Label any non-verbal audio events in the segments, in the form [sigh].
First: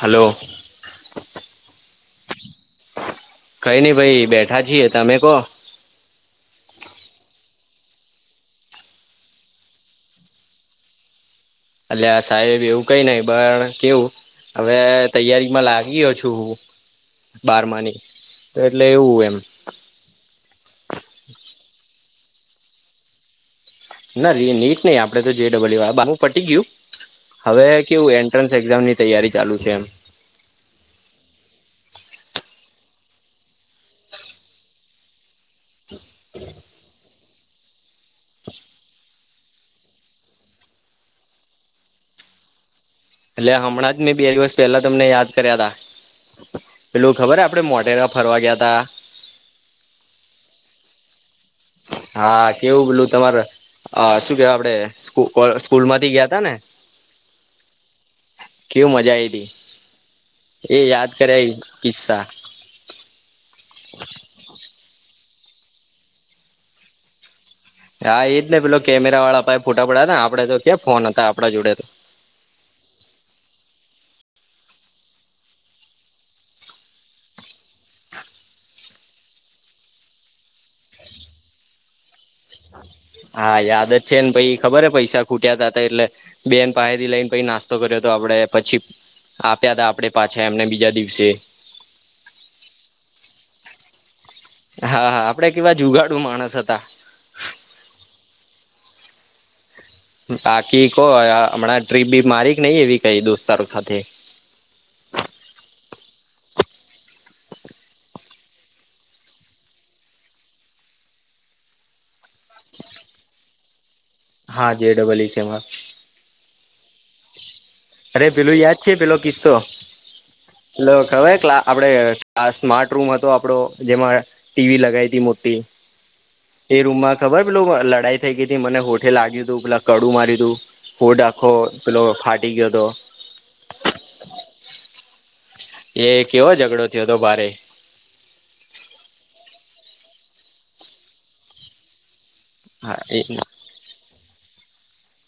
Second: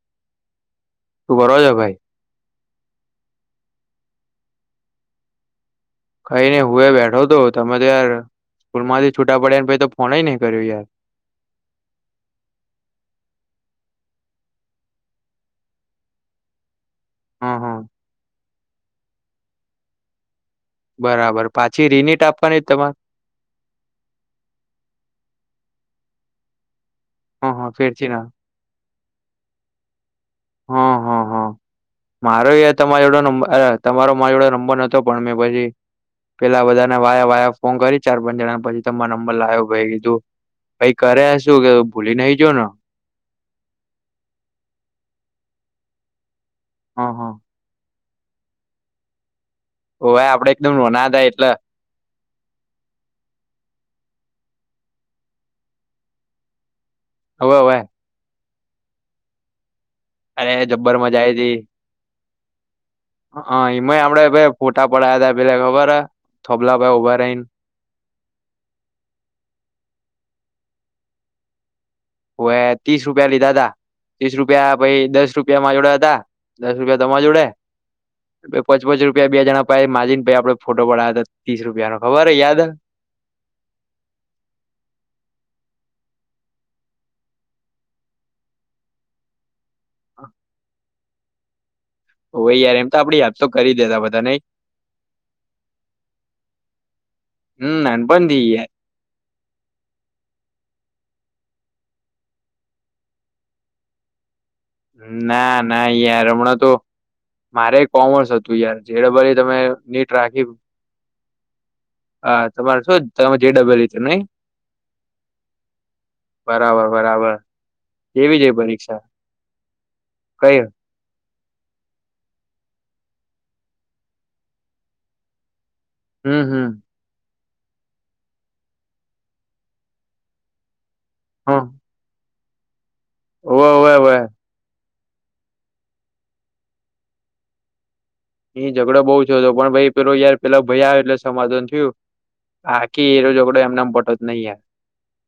Hello તું બરો છે ભાઈ કઈ નઈ ભાઈ બેઠા છીએ તમે કો અહી ને હું એ બેઠો હતો તમે તયાર સ્કૂલ માંથી છૂટા પડ્યા ને પછ તો ફોન નહી કર્યું યાર એટલે આ સાહેબ એવું કઈ નઈ પણ કેવું હવે તૈયારીમાં લાગીયો છું હું હા હા બારમાની તો એટલે એવું એમ બરાબર પાછી રિનટ આપવાની તમારે ના ર નીટ નહી આપડે તો જેડબલ્યુ વાળ બાું પટી ગયું હા હવે હા ફેરથી કેવું ના એન્ટ્રન્સ એક્ઝામની તૈયારી ચાલુ છે એમ હમ હ હા મારો તમારોડો નંબર તમારો મારોડો નંબર નતો પણ મેં પછી પેલા બધા ના વાયા વાયા ફોન કરી ચાર પાંચ જણા પછી તમારા નંબર લાવ્યો ભાઈ કીધું પઈ કર્યા શું કે ભૂલી નઈ જો ન લ્યા હમણાં જ મેં બે દિવસ પેહલા તમને યાદ કર્યા તા. હા પેલું હા ખબર આપડે મોઢેરા ફરવા ગયા તા. ઓવે આપડે એકદમ નોના હતા એટલ હા કેવું પેલું તમારે અ શું કેવાય આપડે સ્કુપર-સ્કૂલ માંથી ગયા તા ને હવે-હવે કેવું મજા આઈતી અરે એ યાદ કર કિસ્સા હઅય એમાંય આપડે પહે ફોટા પડયા તા [unintelligible] થોબલા [unintelligible] ઓભારઇન હા એ જ ને પેલો કેમેરા વાળા પાહે ફોટા પડાયા તાને આપડે તો ક્યાં ફોન હતા આપડા જોડે તો હોવે ત્રીસ રૂપિયા લીધાતા. ત્રીસ રૂપિયા પહી દસ રૂપિયામાં માર જોડે હતા દસ રૂપિયા તમાર જોડે પોચ પોચ રૂપિયા બેજણા પાહે માજિન પહી આપડે ફોટો પડાયો હતો ત્રીસ રૂપિયાનો ખબર હે યાદ હે હા યાદ જ છે ન પઈ ખબર હ પૈસા ખૂટયા તા ત એટલે બેન પાહે થી લઈને પહી નાસ્તો કર્યોતો આપડે પછી આપ્યાતા આપડે પાછા એમને બીજા દિવ છે હોય યાર એમ તો આપડી હેપ તો કરી દેતા બધા નહી હા હા આપડે કેવા જુગાડું માણસ હતા હમ નાનપણથી યાર બાકી કો હમણાં ટ્રીપ બી મારી કે નહી એવી કઈ દોસ્તારો સાથે ના ના યાર હમણાં તો મારે કોમર્સ હતું યાર જેડ ભલી તમે નીટ રાખી હા તમારે શું તમે જે ડબલ ય રીતે નઈ હા જે ડબલ ઇ સમમાં બરાબર બરાબર! અરે કેવી જઈ પેલું યાદ છે પરીક્ષા પેલો કિસ્સો કઈ પેલો ખબર આપડે સ્માર્ટ રૂમ હતો, આપડો જેમાં ટીવી લગાવ હતી મોટી હમ્મ હમ્મ એ રૂમમાં ખબર પેલું લડાઈ થઈ ગઈી હતી મનેઠે લાગ્યું તું પેલા કડુ માર્યું તું ફૂડ હ આખો પેલો ફાટી ગયો હતો, ઓવે ઓવે ઓવે એ કેવો ઝઘડો થયો હતો, ભારે એ ઝઘડો બઉ થયો હતો, પણ ભાઈ પેલો યાર પેલા ભયા આવ એટલે સમાધાન થયું. હા, બાકી એજ એરો ઝઘડો એમનેમ પતો જ નહી યાર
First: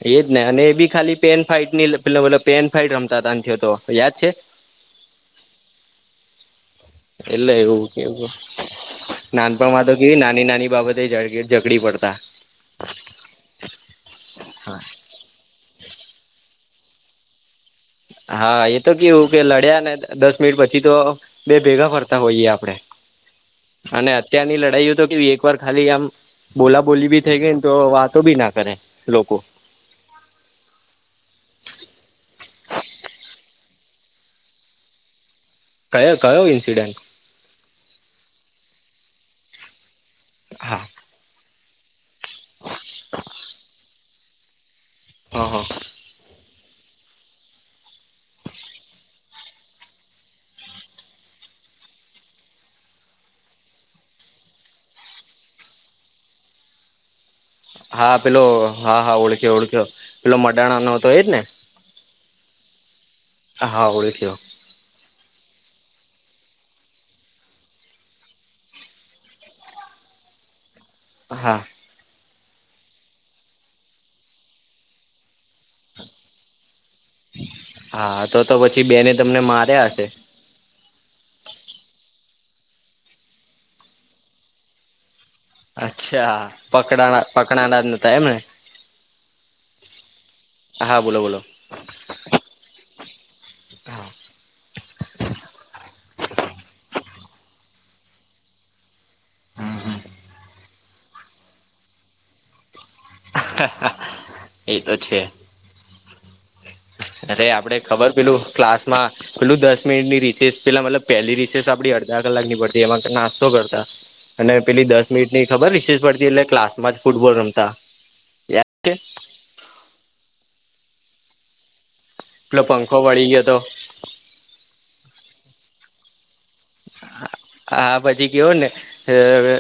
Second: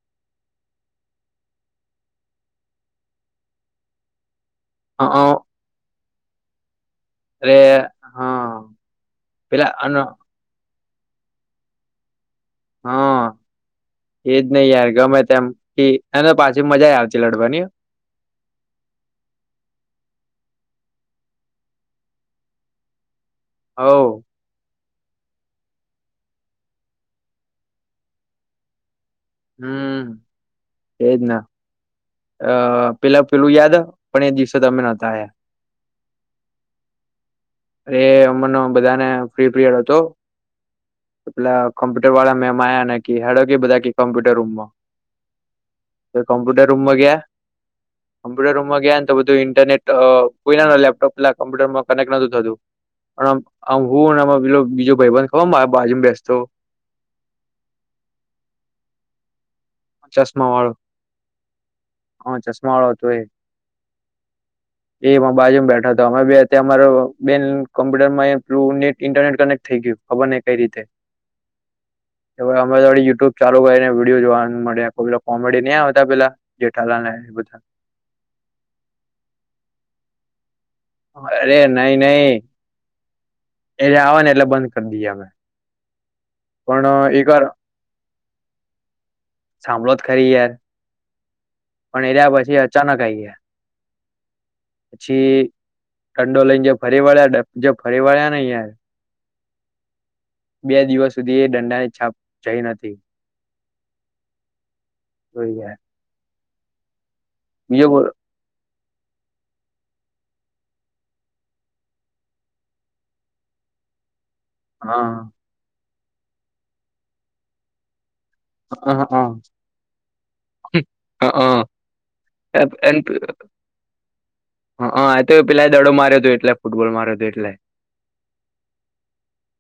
એજ ને અને એ બી ખાલી પેન ફઇટની પે પેન ફાઈટ રમતા ત નથી હતો યાદ છે, હ અ એટલે અરે એવું કેવું હા પેલા નાનપણમાં તો અન કેવી નાની નાની બાબત ઝગડી પડતા. હા એજ નહિ યાર ગમે તેમ એને પાછી મજા આવતી લડવાની, હા એ તો કેવું કે લડ્યા ને દસ મિનિટ પછી તો બે ભેગા ફરતા હોઈએ આપડે, હો અને અત્યારની લડાઈઓ એક વાર ખાલી આમ બોલા બોલી બી થઈ ગઈ ને તો વાતો બી ના કરે લોકો હમ એજ ન અ પેલા પેલું યાદ પણ એ દિવસે તમે નહોતા આયા કયો કયો ઇન્સિડેન્ટ અરે અમરનો બધાને ફ્રી પીરયડ હતો હા પેલા કોમ્પ્યુટર વાળા મેમ આયા ને હેડો કે બધા કોમ્પ્યુટર રૂમમાં હ હ રૂમો ગ્યા કોમ્પ્યુટરોમાં ગયા ને તો બધું ઇન્ટરનેટ તો પોરા ન લેપટોપ લ કોમ્પ્યુટર માં કનેક્ટ નો મ હું પે બીજો ભાઈબન ખ બાજુમાં બેસતો હા પેલો હા હા ઓળખ્યો ઓળખ્યો પેલો મડાણા નો તો એ જ ને હ ચશ્માંવળો હ ઓળીખયો એ મારા બાજુમાં બેઠા હતા અમે બે અમારો બેન કોમ્પ્યુટર માંઇન્ટરનેટ કનેક્ટ થઈ ગયું ખબર ને કઈ રીતે હા અમે થડી યુટ્યુબ ચાલુ કરીને વિડીયો જોવા મળયા પે કોમેડી ન આવ હતા પેલા જેઠાલાલ ને એ બધા હા તો તો પછી બેને તમને માર્યા હશે અરે નઈ નહી એજ આવે ને એટલે બંધ કરી દએ અમે અચ્છા પણ એક પકડાના વાર પકડાના જ ન થ એમને સાંભળો જ ખરી યાર હા બોલો બોલો પણ એ રહ્યા પછી અચાનક આઈ ગયા [inaudible] પછી જો ફરીવાળ્યા નહીં યાર [unintelligible] બે દિવસ સુધી એ દંડા ની છાપ જઈ નથી એતો છે અરે આપડે બીજો બોલો ખબર પેલું ક્લાસ પેલું દસ મિનિટની રીસેસ પેલા મતલબ પહેલી રીસેસ આપડી અડધા કલાક ની પડતી એમાં નાસ્તો કરતા અને પેલી દસ હા મિનિટ ની ખબર રિશેષ પડતી એટલે ક્લાસમાં જ ફૂટબોલ રમતા હ યાદ છે હા હ હ હા પેલો પંખો વળી ગયો હતો એ તો પેલા દડો માર્યો હતો એટ હા પછી કેયોો ને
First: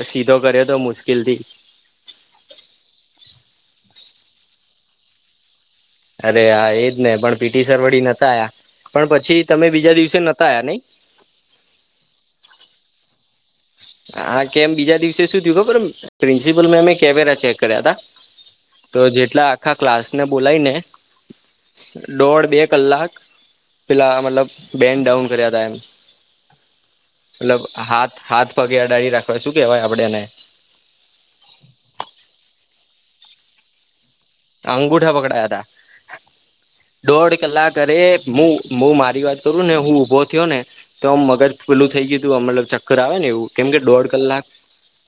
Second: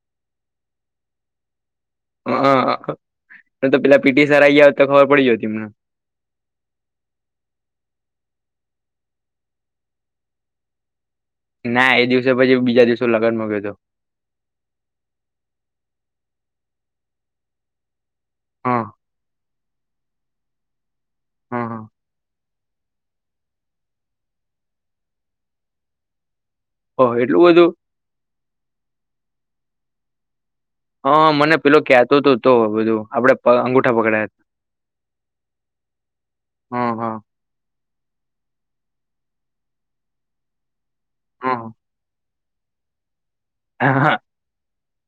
સીધો કર્યો તો મુશ્કેલ થી હા તો પેલા પીટી સર આયા તો ખબર પડી જતી તમને અરે હા એજ ને પણ પીટી સરવડી નતા આ પણ પછી તમે બીજા દિવસે નહોતા આયા નહી ના એ દિવસે પછી બીજા દિવસે લ હા, કેમ બીજા દિવસે શું થયું ખબર પ્રિન્સિપલ મેમ એ કેમેરા ચેક કર્યા તા હા તો જેટલા આખા ક્લાસને બોલાયને હા હા દોઢ-બે કલાક પેલા મતલબ બેન ડાઉન કર્યા તા એમ ઓહો એટલું મતલબ બધું. હાથ હાથ પગે અડાળી રાખવા શું કેવાય આપડે એને હ મને પેલો કેતો તો તો બધું આપડે પ અંગુઠા પકડાયા અંગુઠા પકડાયા તા. હતા હા દોઢ કલાક અરે મુ મુ મા મારી વાત કરુંને હું ઊભો થયો ને. તો મગજ હા પેલું થઈ ગયુ તું આમ મતલબ ચક્કર આવે ને એવું. કેમ કે હા દોઢ હા કલાક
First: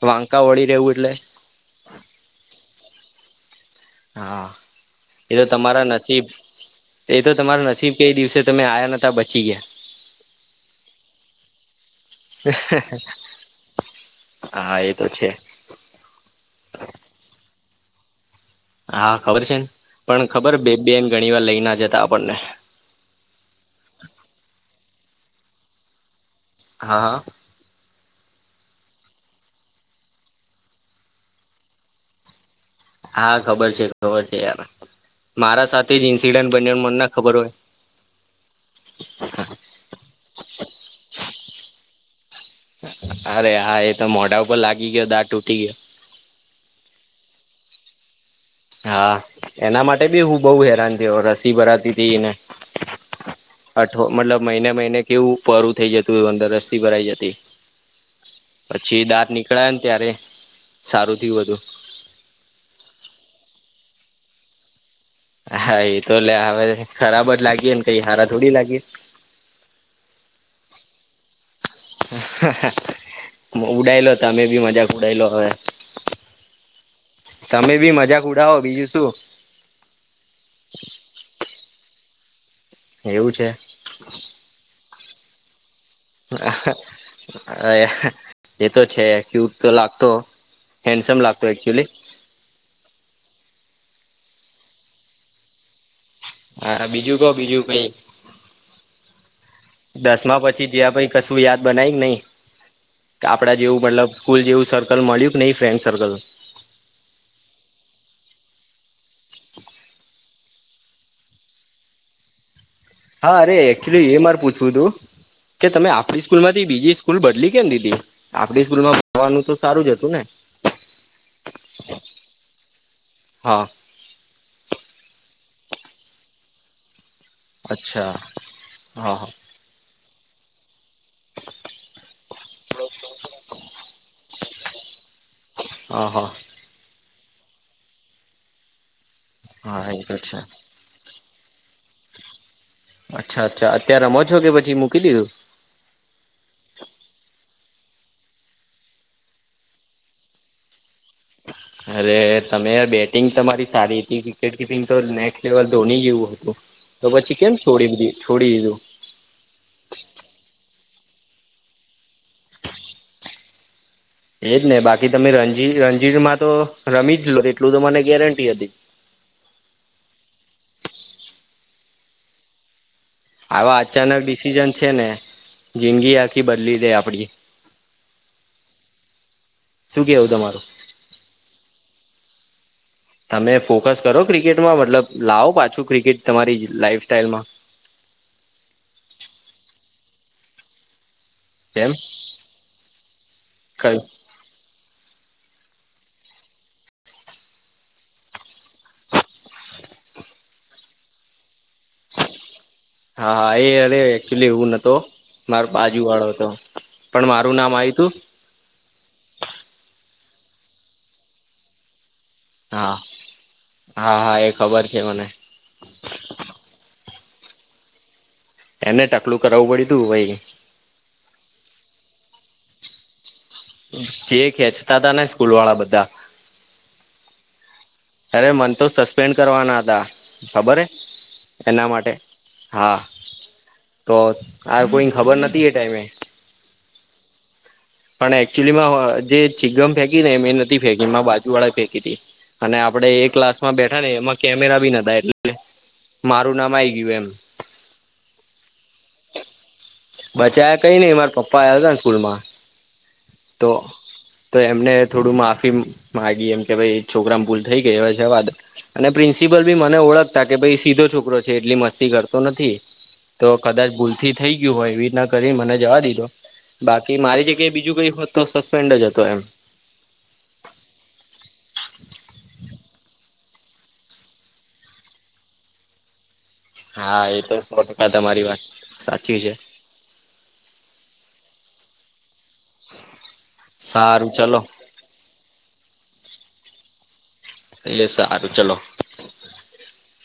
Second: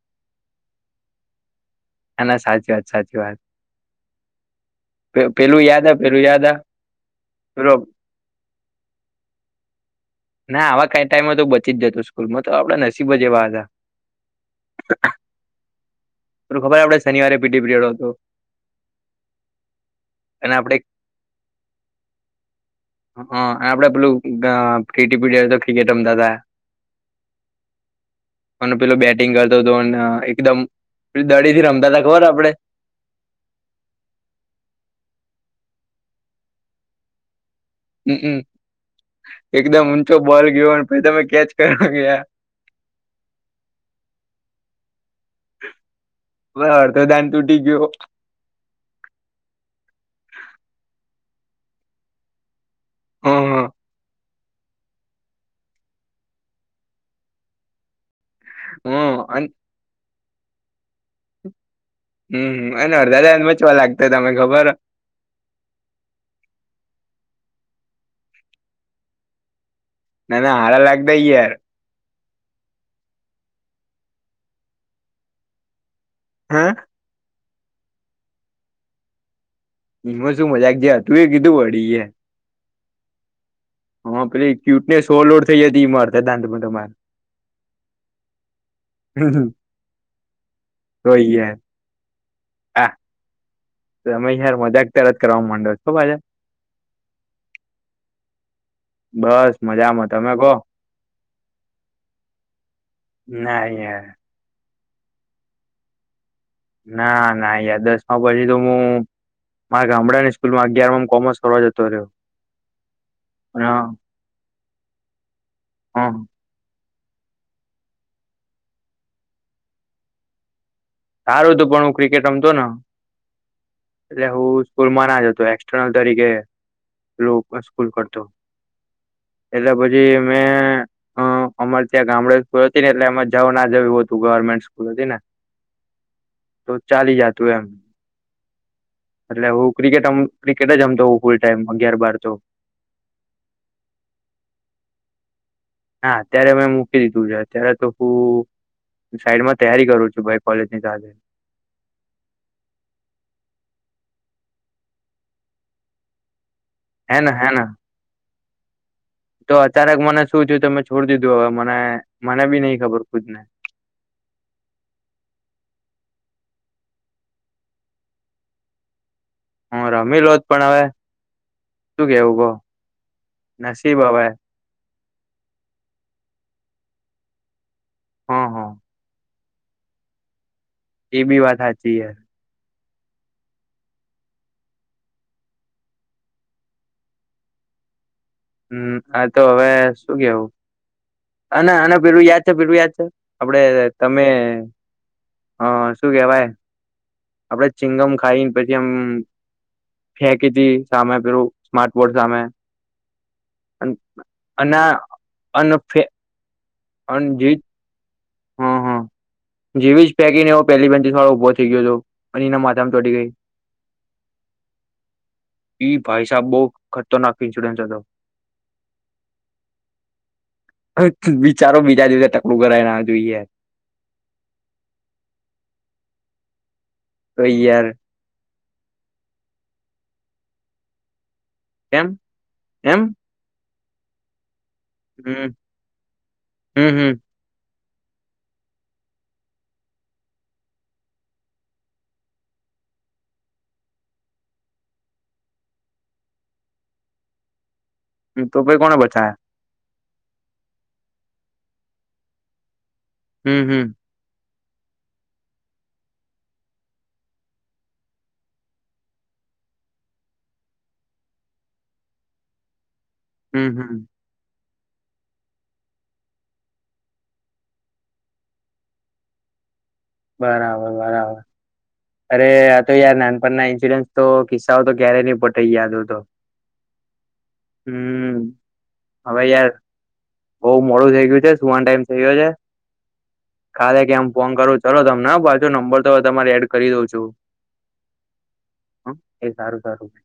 વાંકા વળી રહેવું એટલે ના, ના, સાચી વાત. સાચી વાત. હા, એ તો પેલું યાદ તમારા પેલું નસીબ યાદ એ તો તમારા પેલો નસીબ કે એ દિવસે તમે આયા નતા બચી ગયા. ના આવા કાઈ ટાઈમમાં તો બચી જ જતો સ્કૂલમાં તો આપડા નસીબ જ એવા હતા. હા એ તો છે. પેલુ ખબર આપડે શનિવારે પીટી પીરિયડ હતો. હા ખબર છે ન. પણ અને ખબર બે આપડે બેન ઘણીવાર લઈ ના જતા આપડને. પિટી પિરિયડ તો ક્રિકેટ રમતા તા. હા હા અને પેલો બેટિંગ કર [unintelligible] એકદમ દડીથી રમતા ત ખબર આપડે. હા ખબર છે. ખબર છે યાર. મારા સાથે જ ઇન્સિડન્ટ બન્યો મન ના ખબર હોય. હમ એકદમ ઊંચો બોલ ગયોને પ તમે કેચ કરવા ગયા અરે હા એ તો મોઢા ઉપર લાગી ગયો દા તૂટી ગયો બસ અડધો દાન તૂટી ગયો હા એના માટે બી હું બહ હેરાન થયો રસી ભરાતીથી ને હમ અઠ મતલબ મહિને મહિને કેવું પરું થઈ જતું અંદર અસ્સી ભરાઈ જતી પછી હમ દાંત અન નીકળાય ને ત્યારે સારું થયું હતું હમ અને [unintelligible] દાદાને બચવા લાગતા તને ખબર હા એ તો લ હવે ખરાબ જ લાગી ને કઈ હારા થોડી લાગી ના ના હાર લાગતા [unintelligible] યાર! હ હ હ ઉડાયલો તમે ભી મજાક ઉડાય લો હવે! હા તમે બી મજાક ઉડાવો બીજું શું એમાં શું મજાક જે હતું એ કીધું વળડી એ. એવું છે! હા, પેલે ક્યુટનેસ હો લોડ થઈ જ હતી મારતા દાંડમ માર એ તો છે ક્યુટ તો લાગતો તો હેન્ડસમ લાગતો યાર એકચુલી આ તમે યાર મજાક ત્યારે જ કરવા માંડો. [unintelligible] હા બીજું ક બીજું કઈ બસ મજામાં તમે દસમા કહો પછી જ પ [unintelligible] કશું યાદ બનાય નહી આપડા ના જેવું મતલબ યાર સ્કૂલ જેવું સર લ માલ્યુક નઈ ફ્રેન્ડ સર્કલ! ના ના યાર દસ માં પછી તો હું મારે ગામડા [unintelligible] અગિયાર માં કોમર્સ થવા જતો રહ્યો. હા, અરે! એચુલી એ મારે પૂછવું હતું કે તમે હ આપણી સ્કૂલ માંથી બીજી સ્કૂલ બદલી કેમ દીદી [inaudible] આપડી સ્કૂલમાં [inaudible] ભવાનું તો સારું જ હતું ને! સારું તું પણ હું ક્રિકેટ રમતો ને, હા એટલે હું સ્કૂલમાં ના જ હતો ત્રણ તારીખે [unintelligible] સ્કૂલ અચ્છા કરતો હા હા એટલા પછી [unintelligible] મેં એ-એ-એ હ! અમારે ત્યાં ગામડે સ્કૂલ હતી ને એટલે અમે જવ ના જવું હતું ગવર્મેન્ટ સ્કૂલ હતી ને! હા હા તો ચાલી જતું એમ! એટલે હું હા એ ક્રિકેટ તો છે [unintelligible] અચ્છા ક્રિકેટ જ [unintelligible] મતો હોઉ ફૂલ ટાઈમ અગયાર બાર તો અચ્છા અચ્ અત રમજ હા! અત્યારે મેં મૂકી દીધું છે, અત્યારે તો હું સાઈડમાં તૈયારી કરું છું ભાઈ કોલેજ ની સાથે અરે! તમે બેટિંગ તમારી સારી હતી વિકેટ કિપિંગ તો નેક્સ્ટ લેવલ ધોની જેવું હતું. તો હે ને પછી હે કેમ ને છોડી દ [unintelligible] છોડી દીધું. તો અચાનક મને શું થયું [unintelligible] હવે મને મને બી નહી ખબર ખુદને! એજ ને બાકી તમે રણજી રણજીરમાં તો રમી જ લો એટલું તો મને ગેરંટી હતી. હ! રમી લો જ પણ હવે, શું કેવું કહ? આવા નસીબ અચાનક હવે ડિસીિઝન છે ને, જિંદગી આખી બદલી દે આપડી. હા! હા! શું કેવું તમારું? એ બી વાત સાચી હ તમે ફોકસ કરો ક્રિકેટમાં મતલબ લાવો પાછું ક્રિકેટ તમારી લાઈફ સ્ટાઇલ માં! હમ, આ તો હવે શું કેવું! અને કેમ અને પેલું યાદ છે, પેલું યાદ છે આપડે કયું? તમે! હા, શું કેવાય આપડે ચિંગમ ખાઈને પછી આમ ફેંકી હતી સામે પેલું સ્માર્ટ બોર્ડ સામે હા! હા! એ અરે, એકચુલી એવું અના નતો મારો અનફે બાજુ વાળો હતો! પણ મારું નામ આય તું? હમ હા જેવી જ પેકીને એવ પેલી બેનથી [unintelligible] ઉભો થઈ ગયો હતો. અને એના માથામ હા તોડી ગઈ હા હા એ ખબર છે મને ઈ ભાઈ સાબ બહ [unintelligible] તો નાફઇન્સુરન્સ હતોો એને ટકલું કરાવવું પડ્યું તું ભાઈ વિચારો બીજા દિવસે ત થોડું કર ના જોઈએ જે ખેચતા તા ને સ્કૂલ વાળા બધા કઈયાર અરે મન તો સસ્પેન્ડ કરવાના હતા ખબર હે એના કેમ માટે હા એમ તો હ કોઈ ખબર હમ નથી એ ટાઈમે હમ પણ એકચુલીમાં જે ચીગમ ફેંકી ને એ એ નથી ફેંકી એ બાજુ વાળા ફેંકી હતી અને આપડે એ ક્લાસ માં બેઠા ને એમાં કેમેરા બી નતા એટલે મારું નામ આઈ ગયું એમ હમ તો પહી કોને બચાયા બચા્યા કઈ નઈ મારા પપ્પા આવ્યા હતા ને સ્કૂલ માં હમ હમ તો એમને થોડું માફી મામાંગી એમ કે ભ છોકરા ભૂલ થઈ ગયા હ છે અને પ્રિન્સપ ભી મને ઓળખતા કે ભાઈ સીધો છોકરો છે એટલી મસ્તી કરતો નથી તો હમ કદાચ હમ ભૂલથી થઈ ગયું હોય એવી રીતના કરી મને જવા દીધો બાકી મારી બીજું કઈ હોત તો સસ્પેન્ડ જ હતો એમ બરાબર બરાબર અરે આ તો યાર નાનપણના ઇન્સુરન્સ તો કિસ્સાઓ તો ક્યારેય નહી પોતે યાદ હતો હા એ તો સો ટકા તમારી વાત સાચી છે બઉ મોડું થઇ ગયું છે સુવાન ટાઈમ થઇ ગયો છે ખાલે કેમ સારું ફોન ચલો કરું ચાલો તમને પાછો નંબર તો તમાડ કરી દઉં છું એ સારું ચલો હ એ સારું સારું છે